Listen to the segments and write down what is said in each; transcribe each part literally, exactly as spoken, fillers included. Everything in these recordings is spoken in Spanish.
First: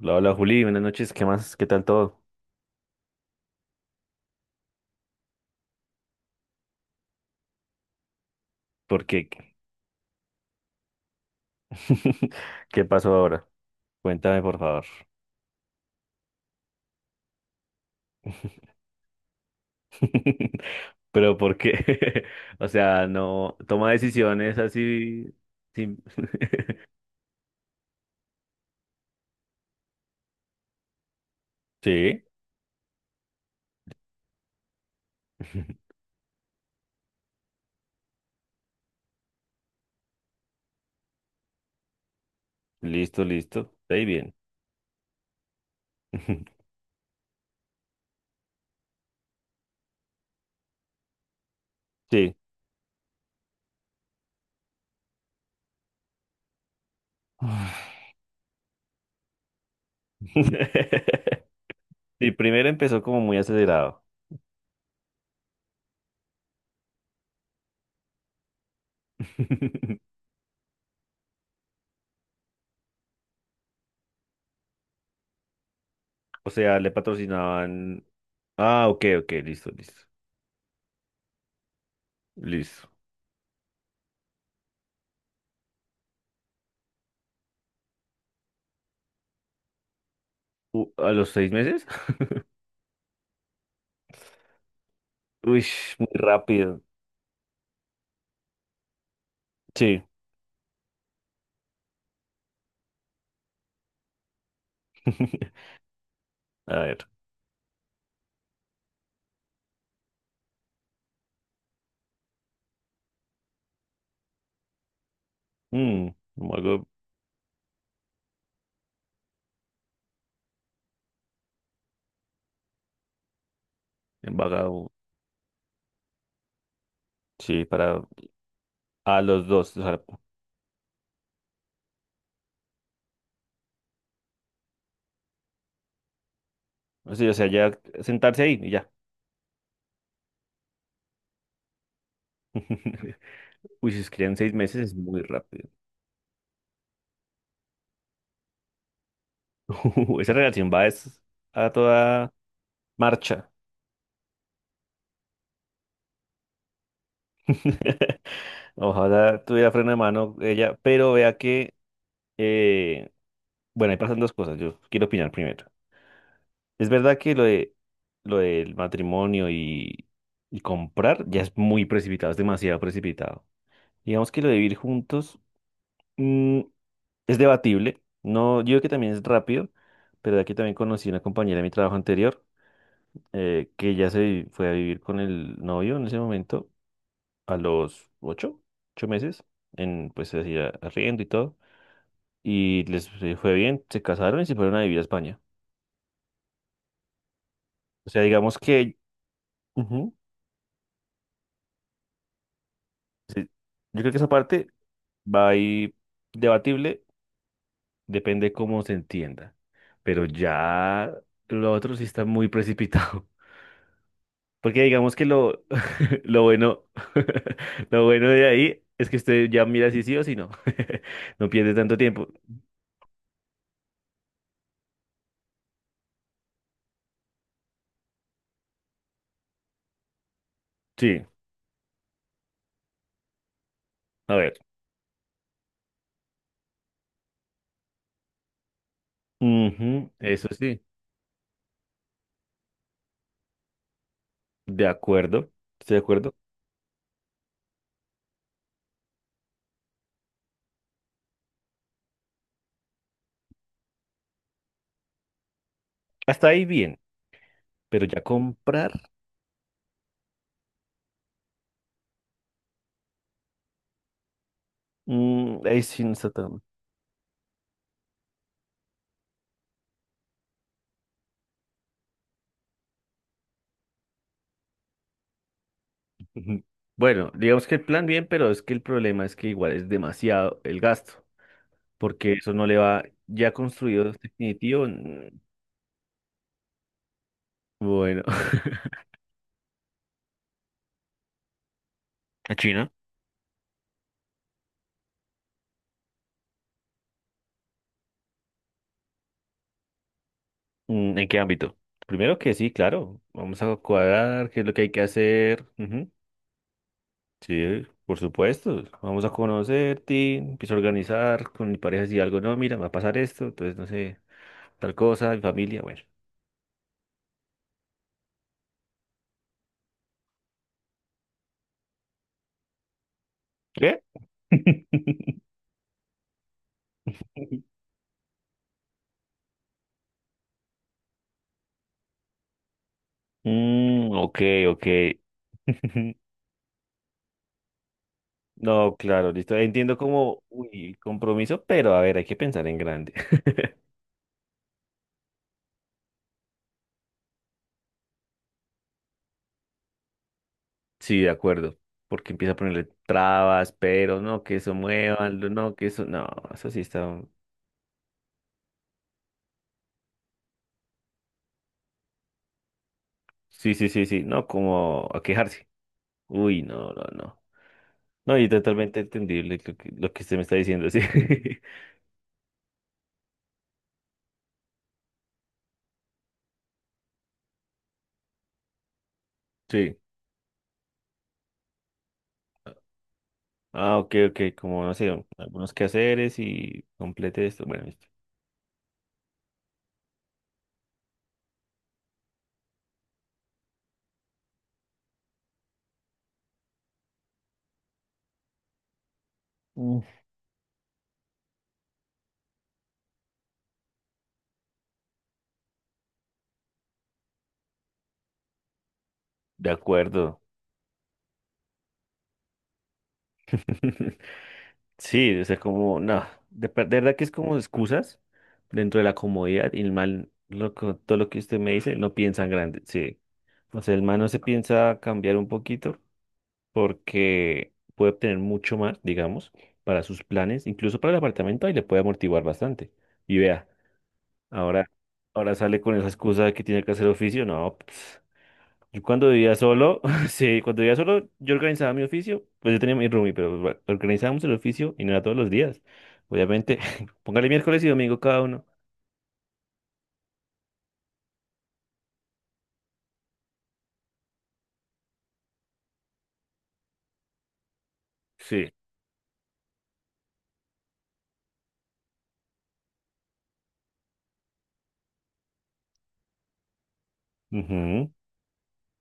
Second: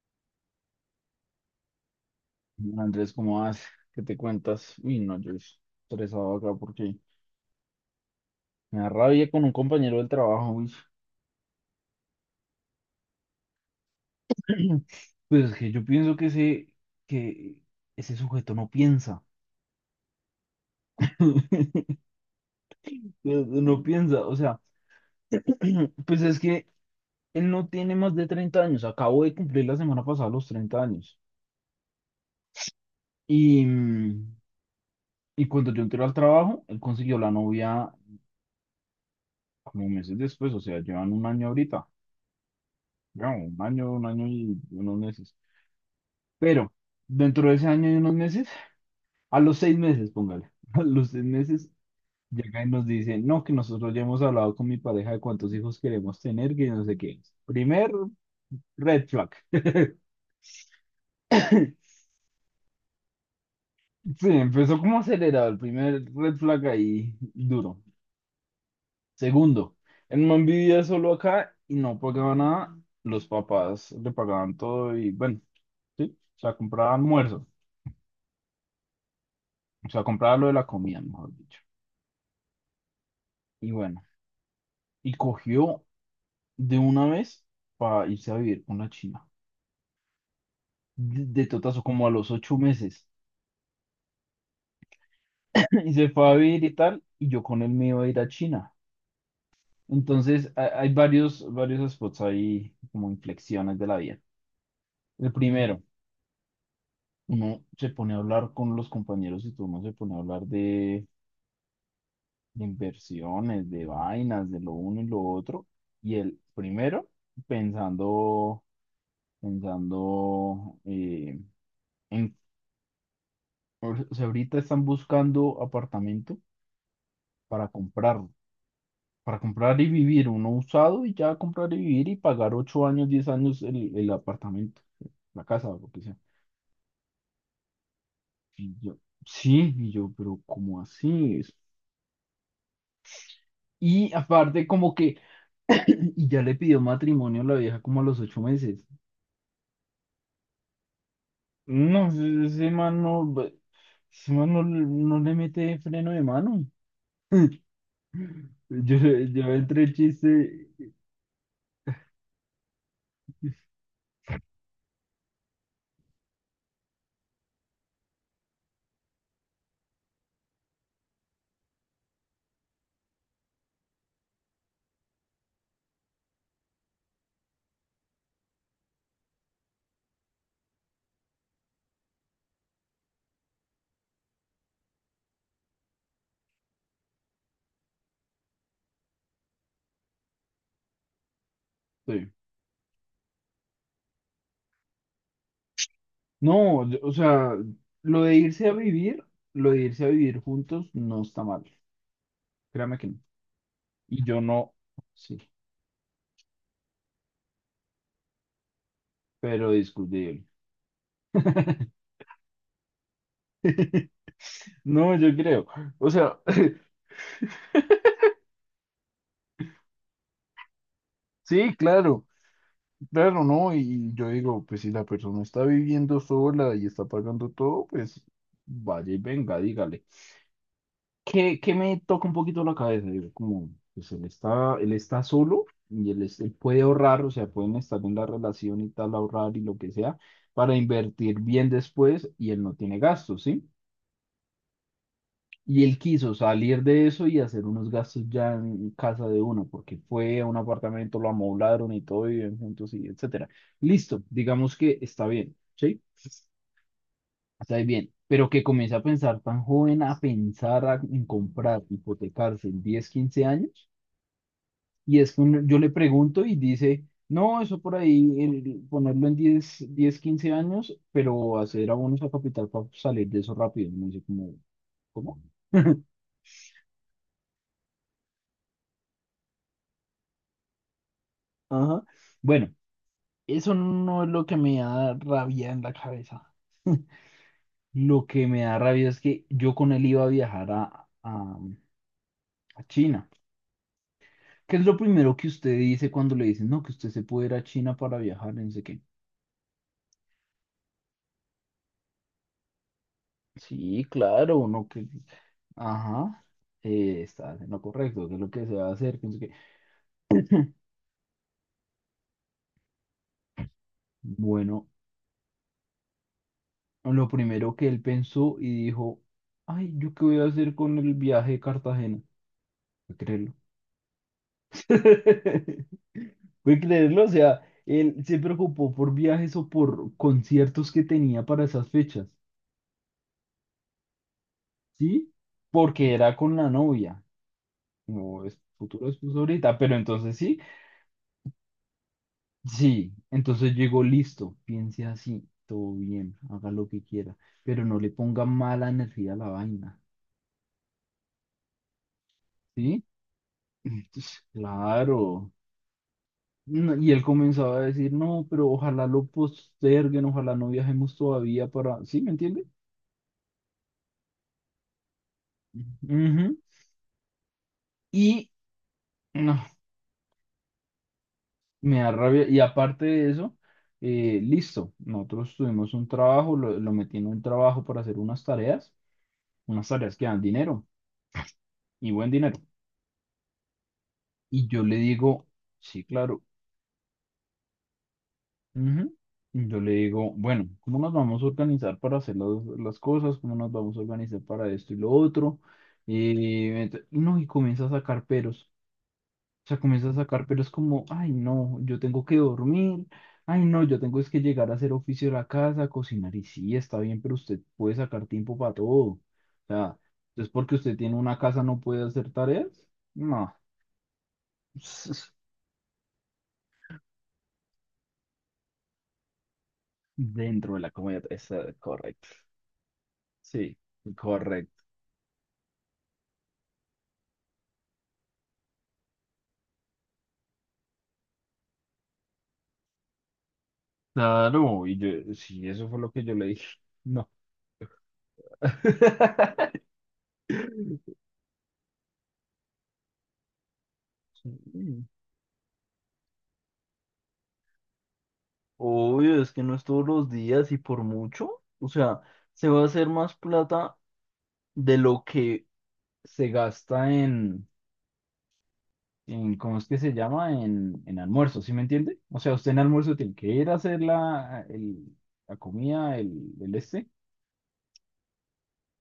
Hola, hola Juli, buenas noches, ¿qué más? ¿Qué tal todo? Andrés, ¿cómo vas? ¿Qué te cuentas? Uy, no, yo estresado acá porque me da ¿Por qué? rabia con un compañero del trabajo. Uy. ¿Qué pasó ahora? Cuéntame, por favor. Pues es que yo pienso que ese, que ese sujeto no piensa. Pero ¿por qué? O sea, no No, no toma piensa, o decisiones sea, así. sin- pues es que él no tiene más de treinta años. Acabo de cumplir la semana pasada los treinta años. Sí. Y, mm, y cuando yo entré al trabajo, él consiguió la novia como meses después, o sea, llevan un año ahorita. Listo, Ya, un listo, año, ahí un año bien. y unos meses. Pero dentro de ese año y unos meses, a los seis meses, póngale, a los seis meses, Sí. llega y nos dice, no, que nosotros ya hemos hablado con mi pareja de cuántos hijos queremos tener, que no sé qué. Primer red flag. Sí, primero empezó como muy acelerado. Sí, empezó como acelerado, el primer red flag ahí duro. Segundo, el man vivía solo acá y no pagaba nada, los papás le pagaban todo y bueno, sí, o O sea, sea, le compraba almuerzo, patrocinaban. Ah, ok, ok, listo, o sea, listo, compraba lo de la comida, mejor dicho. listo. Y bueno, y cogió de una vez para irse a vivir con la China. U- ¿A De, los de seis totazo, meses? como a los ocho meses. Uy, Y se muy fue a vivir y rápido. tal, y yo con él me iba a ir a China. Sí. Entonces, ha- hay varios, varios spots ahí, como inflexiones de la vida. El primero, A ver. uno se pone a hablar con los compañeros y todo, uno se pone a hablar de, de inversiones, de vainas, de lo uno y lo otro. Mm, Y el como algo primero, pensando, pensando, eh, en O sea, ahorita están embagado. buscando apartamento Sí, para para comprarlo, a para los dos. comprar O y sea, vivir, uno usado y ya comprar y vivir y pagar ocho años, diez años el, el apartamento, la casa o lo que sea. sí, o sea, ya sentarse ahí y Y ya. yo, sí, y yo, pero ¿cómo así es? Uy, si Y escriben seis aparte meses como es que, muy rápido. y ya le pidió matrimonio a la vieja como a los ocho meses. Esa relación va es a No, toda ese ese man no, marcha. ese man no, no le mete freno de mano. Yo, Ojalá yo tuviera entre freno el de mano chiste. ella, pero vea que, eh, bueno, ahí pasan dos cosas. Yo quiero opinar primero. Es verdad que lo de lo del matrimonio y, y comprar ya es muy precipitado, es demasiado precipitado. Digamos que lo de vivir juntos mm, es debatible. No, yo creo que también es rápido, pero de aquí también conocí una compañera de mi trabajo anterior eh, que ya se vi- fue a vivir con el novio en ese momento a los ocho, ocho meses, en pues así a- arriendo y todo, Sí. y les eh, fue bien, se casaron y se fueron a vivir a España. No, yo- o sea, O lo sea, de digamos irse a que vivir, lo de irse a ujú, vivir juntos no está mal. Créame que no. sí, yo creo que Y esa yo parte. no, sí, Va ahí debatible, depende cómo se entienda. pero Pero discutible. ya lo otro sí está muy precipitado. Porque No, digamos que yo lo, creo. O sea, lo bueno, lo bueno de ahí es que usted ya mira si sí o si no. No pierde sí, tanto claro, tiempo. claro, ¿no? Y yo digo, pues si la persona está viviendo sola y está pagando todo, pues vaya y venga, dígale. Sí, que, que me toca un poquito la cabeza, digo, como, pues él a ver. está, él está solo y él, es- él puede ahorrar, o sea, pueden estar en la relación y tal, ahorrar y lo que Ujú, sea, eso para sí, invertir bien después y él no tiene gastos, ¿sí? de acuerdo. Y Estoy él de quiso acuerdo. salir de eso y hacer unos gastos ya en casa de uno, porque fue a un apartamento, lo amoblaron y todo, viven juntos y etcétera. Listo, digamos que está bien, ¿sí? Hasta ahí bien, Está pero bien, ya pero que comprar, comience a pensar tan joven, a pensar a- en comprar, hipotecarse en diez quince años, y es que uno, mm, yo ahí le sí no está pregunto y tan. dice, no, eso por ahí, el- ponerlo en diez diez quince años, pero hacer abonos a capital para salir de eso rápido. No sé cómo, ¿cómo? Bueno, digamos que el plan bien, pero es que el problema es que igual es demasiado el gasto. Ajá. Porque eso no Bueno, le va ya eso construido no este es lo que me definitivo. da Mm. rabia en la cabeza. Bueno. Lo que me da rabia es que yo con él iba a viajar a, a ¿A a China? China. ¿Qué es lo primero que usted dice cuando le dicen, no, que usted se puede ir a China para viajar? No sé qué. Mm, ¿en qué ámbito? Primero que sí, claro, vamos a Sí, cuadrar qué claro, es lo que no, hay que que... hacer. Ujú. Ajá, eh, está haciendo lo Sí, por correcto, que es lo que se supuesto, va a hacer, vamos que a no sé qué. conocerte, empiezo a organizar con mi pareja si algo no, mira, me va a pasar esto, entonces no sé, Bueno, tal cosa, mi familia, bueno. lo primero que él pensó y dijo, ay, ¿yo qué voy a hacer con el viaje de Cartagena? Puede creerlo. ¿Qué? Puede creerlo, o sea, él se preocupó por viajes o por conciertos que tenía para esas fechas, Mm, ok, ok. ¿sí? Porque era con la novia. No, es No, futuro es claro, pues listo. ahorita, pero Entiendo entonces como, sí, uy, compromiso, pero a ver, hay que pensar en sí, grande. entonces llegó listo, piense así, todo bien, haga lo que quiera, pero no le ponga mala energía a la vaina, Sí, de acuerdo. Porque empieza a ponerle ¿sí? trabas, pero no, Entonces, que eso muevan, claro. no, que eso, no, eso sí No, y está. él comenzaba a decir, no, pero ojalá lo posterguen, ojalá no viajemos todavía para, ¿sí? ¿Me entiende? Sí, sí, sí, sí, no, como a quejarse. Ujú. Uy, no, no, no. No, y Y totalmente entendible no, lo que, lo que usted me está diciendo, sí. me da rabia. Y aparte de eso, eh, listo, nosotros tuvimos un trabajo, lo, lo metí en un trabajo para hacer unas tareas. Unas Sí. tareas que dan dinero y buen dinero. Ah, ok, ok, Y yo como le no sé, digo, algunos sí, quehaceres claro. y complete esto. Bueno, listo. Ujú. Y yo le digo, bueno, ¿cómo nos vamos a organizar para hacer las, las cosas? ¿Cómo nos vamos a organizar para esto y lo otro? Y ent- no, y comienza a sacar peros. O sea, Mm. comienza a sacar peros como, ay, no, yo tengo que dormir. Ay, no, yo tengo es que llegar a hacer oficio de la casa, cocinar. Y sí, está bien, pero usted puede sacar tiempo para todo. O De sea, acuerdo. es porque usted tiene una casa, no puede hacer tareas. No. Sí, o sea, como, no, de, per- de verdad que es como excusas dentro de la comodidad y el mal, lo, Dentro de la co- todo comunidad, lo que usted me está dice, no correcto. piensa en grande, sí. Sí, O sea, el man no se correcto. piensa cambiar un poquito porque puede obtener mucho más, digamos, para sus planes, incluso para el apartamento, ahí le puede amortiguar bastante. Y vea, Claro, ahora, y yo, ahora sí, sale eso con fue esa lo que yo excusa le de que dije. tiene que hacer No. oficio, no, pues, yo cuando vivía solo, sí, cuando vivía solo, yo organizaba mi oficio, pues yo tenía mi roomie, pero bueno, organizábamos el oficio y Sí. no era todos los días. Obviamente, póngale miércoles y domingo cada uno. Obvio, es que no es todos los días y por mucho. O sea, se va a hacer más plata de lo que se gasta en, Sí. en ¿cómo es que se llama? En, en almuerzo, ¿sí me entiende? O sea, usted en almuerzo tiene que ir a hacer la, el- la comida, el, el este. Ujú.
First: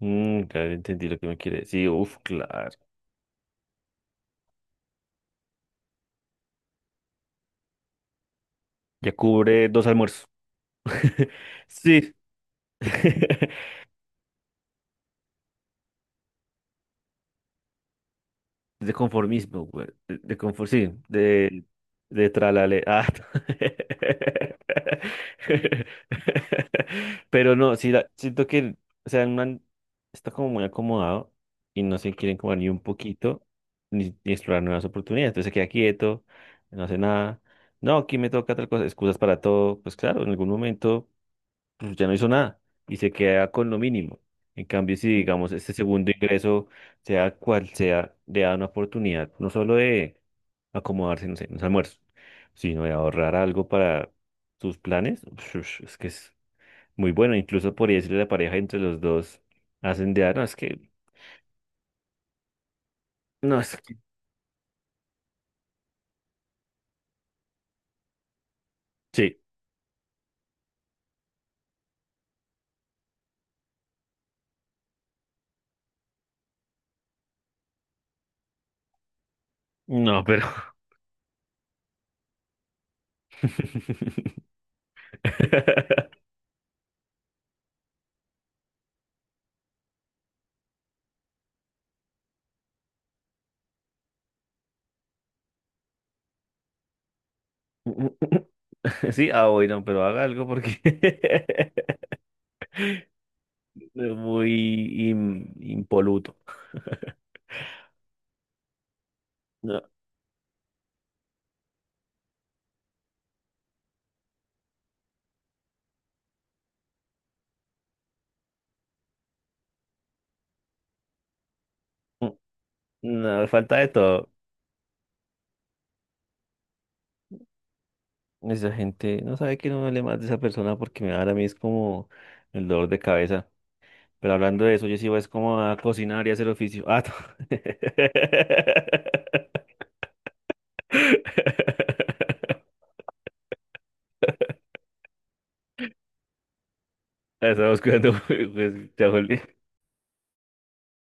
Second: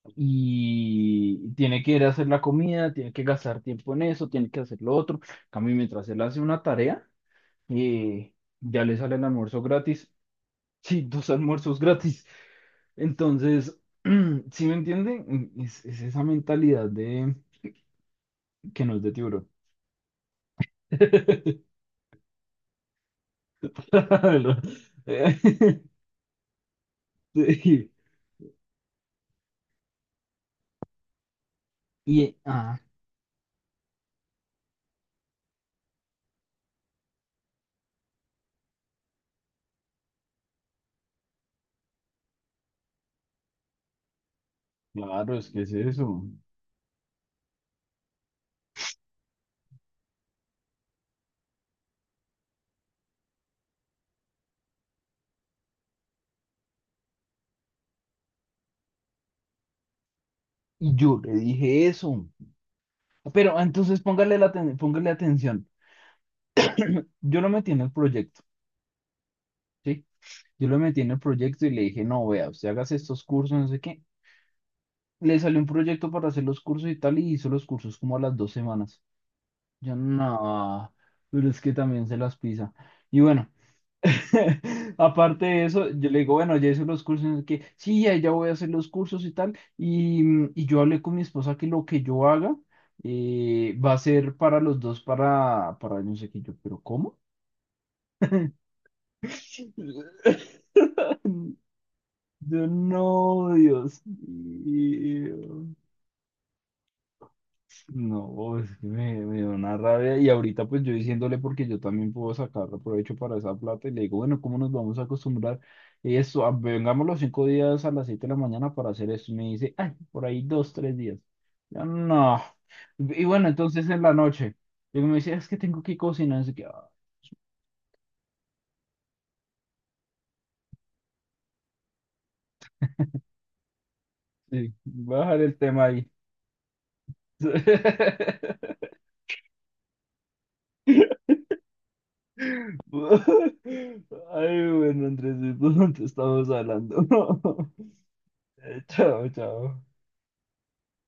Mm, claro, entendí lo que me Y quiere tiene decir. que ir a Uf, hacer la claro. comida, tiene que gastar tiempo en eso, tiene que hacer lo otro. En cambio, mientras él hace una tarea, eh, ya le Ya sale el almuerzo cubre dos gratis. almuerzos. Sí, dos almuerzos Sí. gratis. Entonces, ¿si me entienden? Es, es esa mentalidad de que De no es de tiburón. conformismo, güey. De, de confor- Sí, de, de tralale. Ah. Claro. Eh, Pero no, Sí. sí, la- siento que, o sea, el man está como muy acomodado y no se Y, quieren como ni ah, un poquito ni, ni explorar nuevas oportunidades. Entonces se queda quieto, no hace nada. No, aquí me toca tal cosa, excusas para todo. Pues claro, en algún momento pues ya no hizo nada y se queda con lo mínimo. En cambio, si claro, es digamos que es este segundo eso. ingreso, sea cual sea, le da una oportunidad no solo de acomodarse, no sé, en los almuerzos, sino de ahorrar algo para sus planes, es que es muy bueno. Incluso por decirle a la pareja entre los dos, hacen de, "Ah, no, es que, Y yo le dije eso. Pero no, es que, entonces póngale, la aten- póngale atención. Yo lo metí en el proyecto. sí, Sí, yo lo metí en el proyecto y le dije, no, vea, usted hagas estos cursos, no sé qué. Le salió un proyecto para hacer los cursos y tal, y hizo los cursos como a las dos semanas. Yo, no, pero... no, pero es que también se las pisa. Y bueno, aparte de eso, yo le digo, bueno, ya hice los cursos, no sé qué. Sí, ya, ya voy a hacer los cursos y tal. Y, mm, y yo hablé con mi esposa que lo que yo haga eh, va a ser para los dos, para, para, no sé qué. Yo, pero ¿cómo? Sí, ah, bueno, pero haga algo porque Yo, no, Dios es muy im- mío. impoluto. No, oh, es que me, me dio una No. rabia. Y ahorita pues yo diciéndole porque yo también puedo sacar provecho para esa plata y le digo, bueno, ¿cómo nos vamos a acostumbrar? Y eso, ah, vengamos los cinco días a las siete de la mañana para hacer esto. Y me dice, ay, por ahí dos, tres días. Yo, Mm. no. Y No, bueno, falta de entonces en la todo. noche, y me dice, "Ah, es que tengo que cocinar. Así que, ah, Esa gente no sabe que no hable más de esa persona porque me da ahora a mí es como el dolor de cabeza. Pero hablando sí, de eso, yo sí voy voy a es dejar el como a tema ahí. cocinar y hacer oficio. Ah, no. Ay, bueno, Andresito, ¿dónde estamos hablando? Estamos cuidando, pues, ya, Chao, Juli. chao.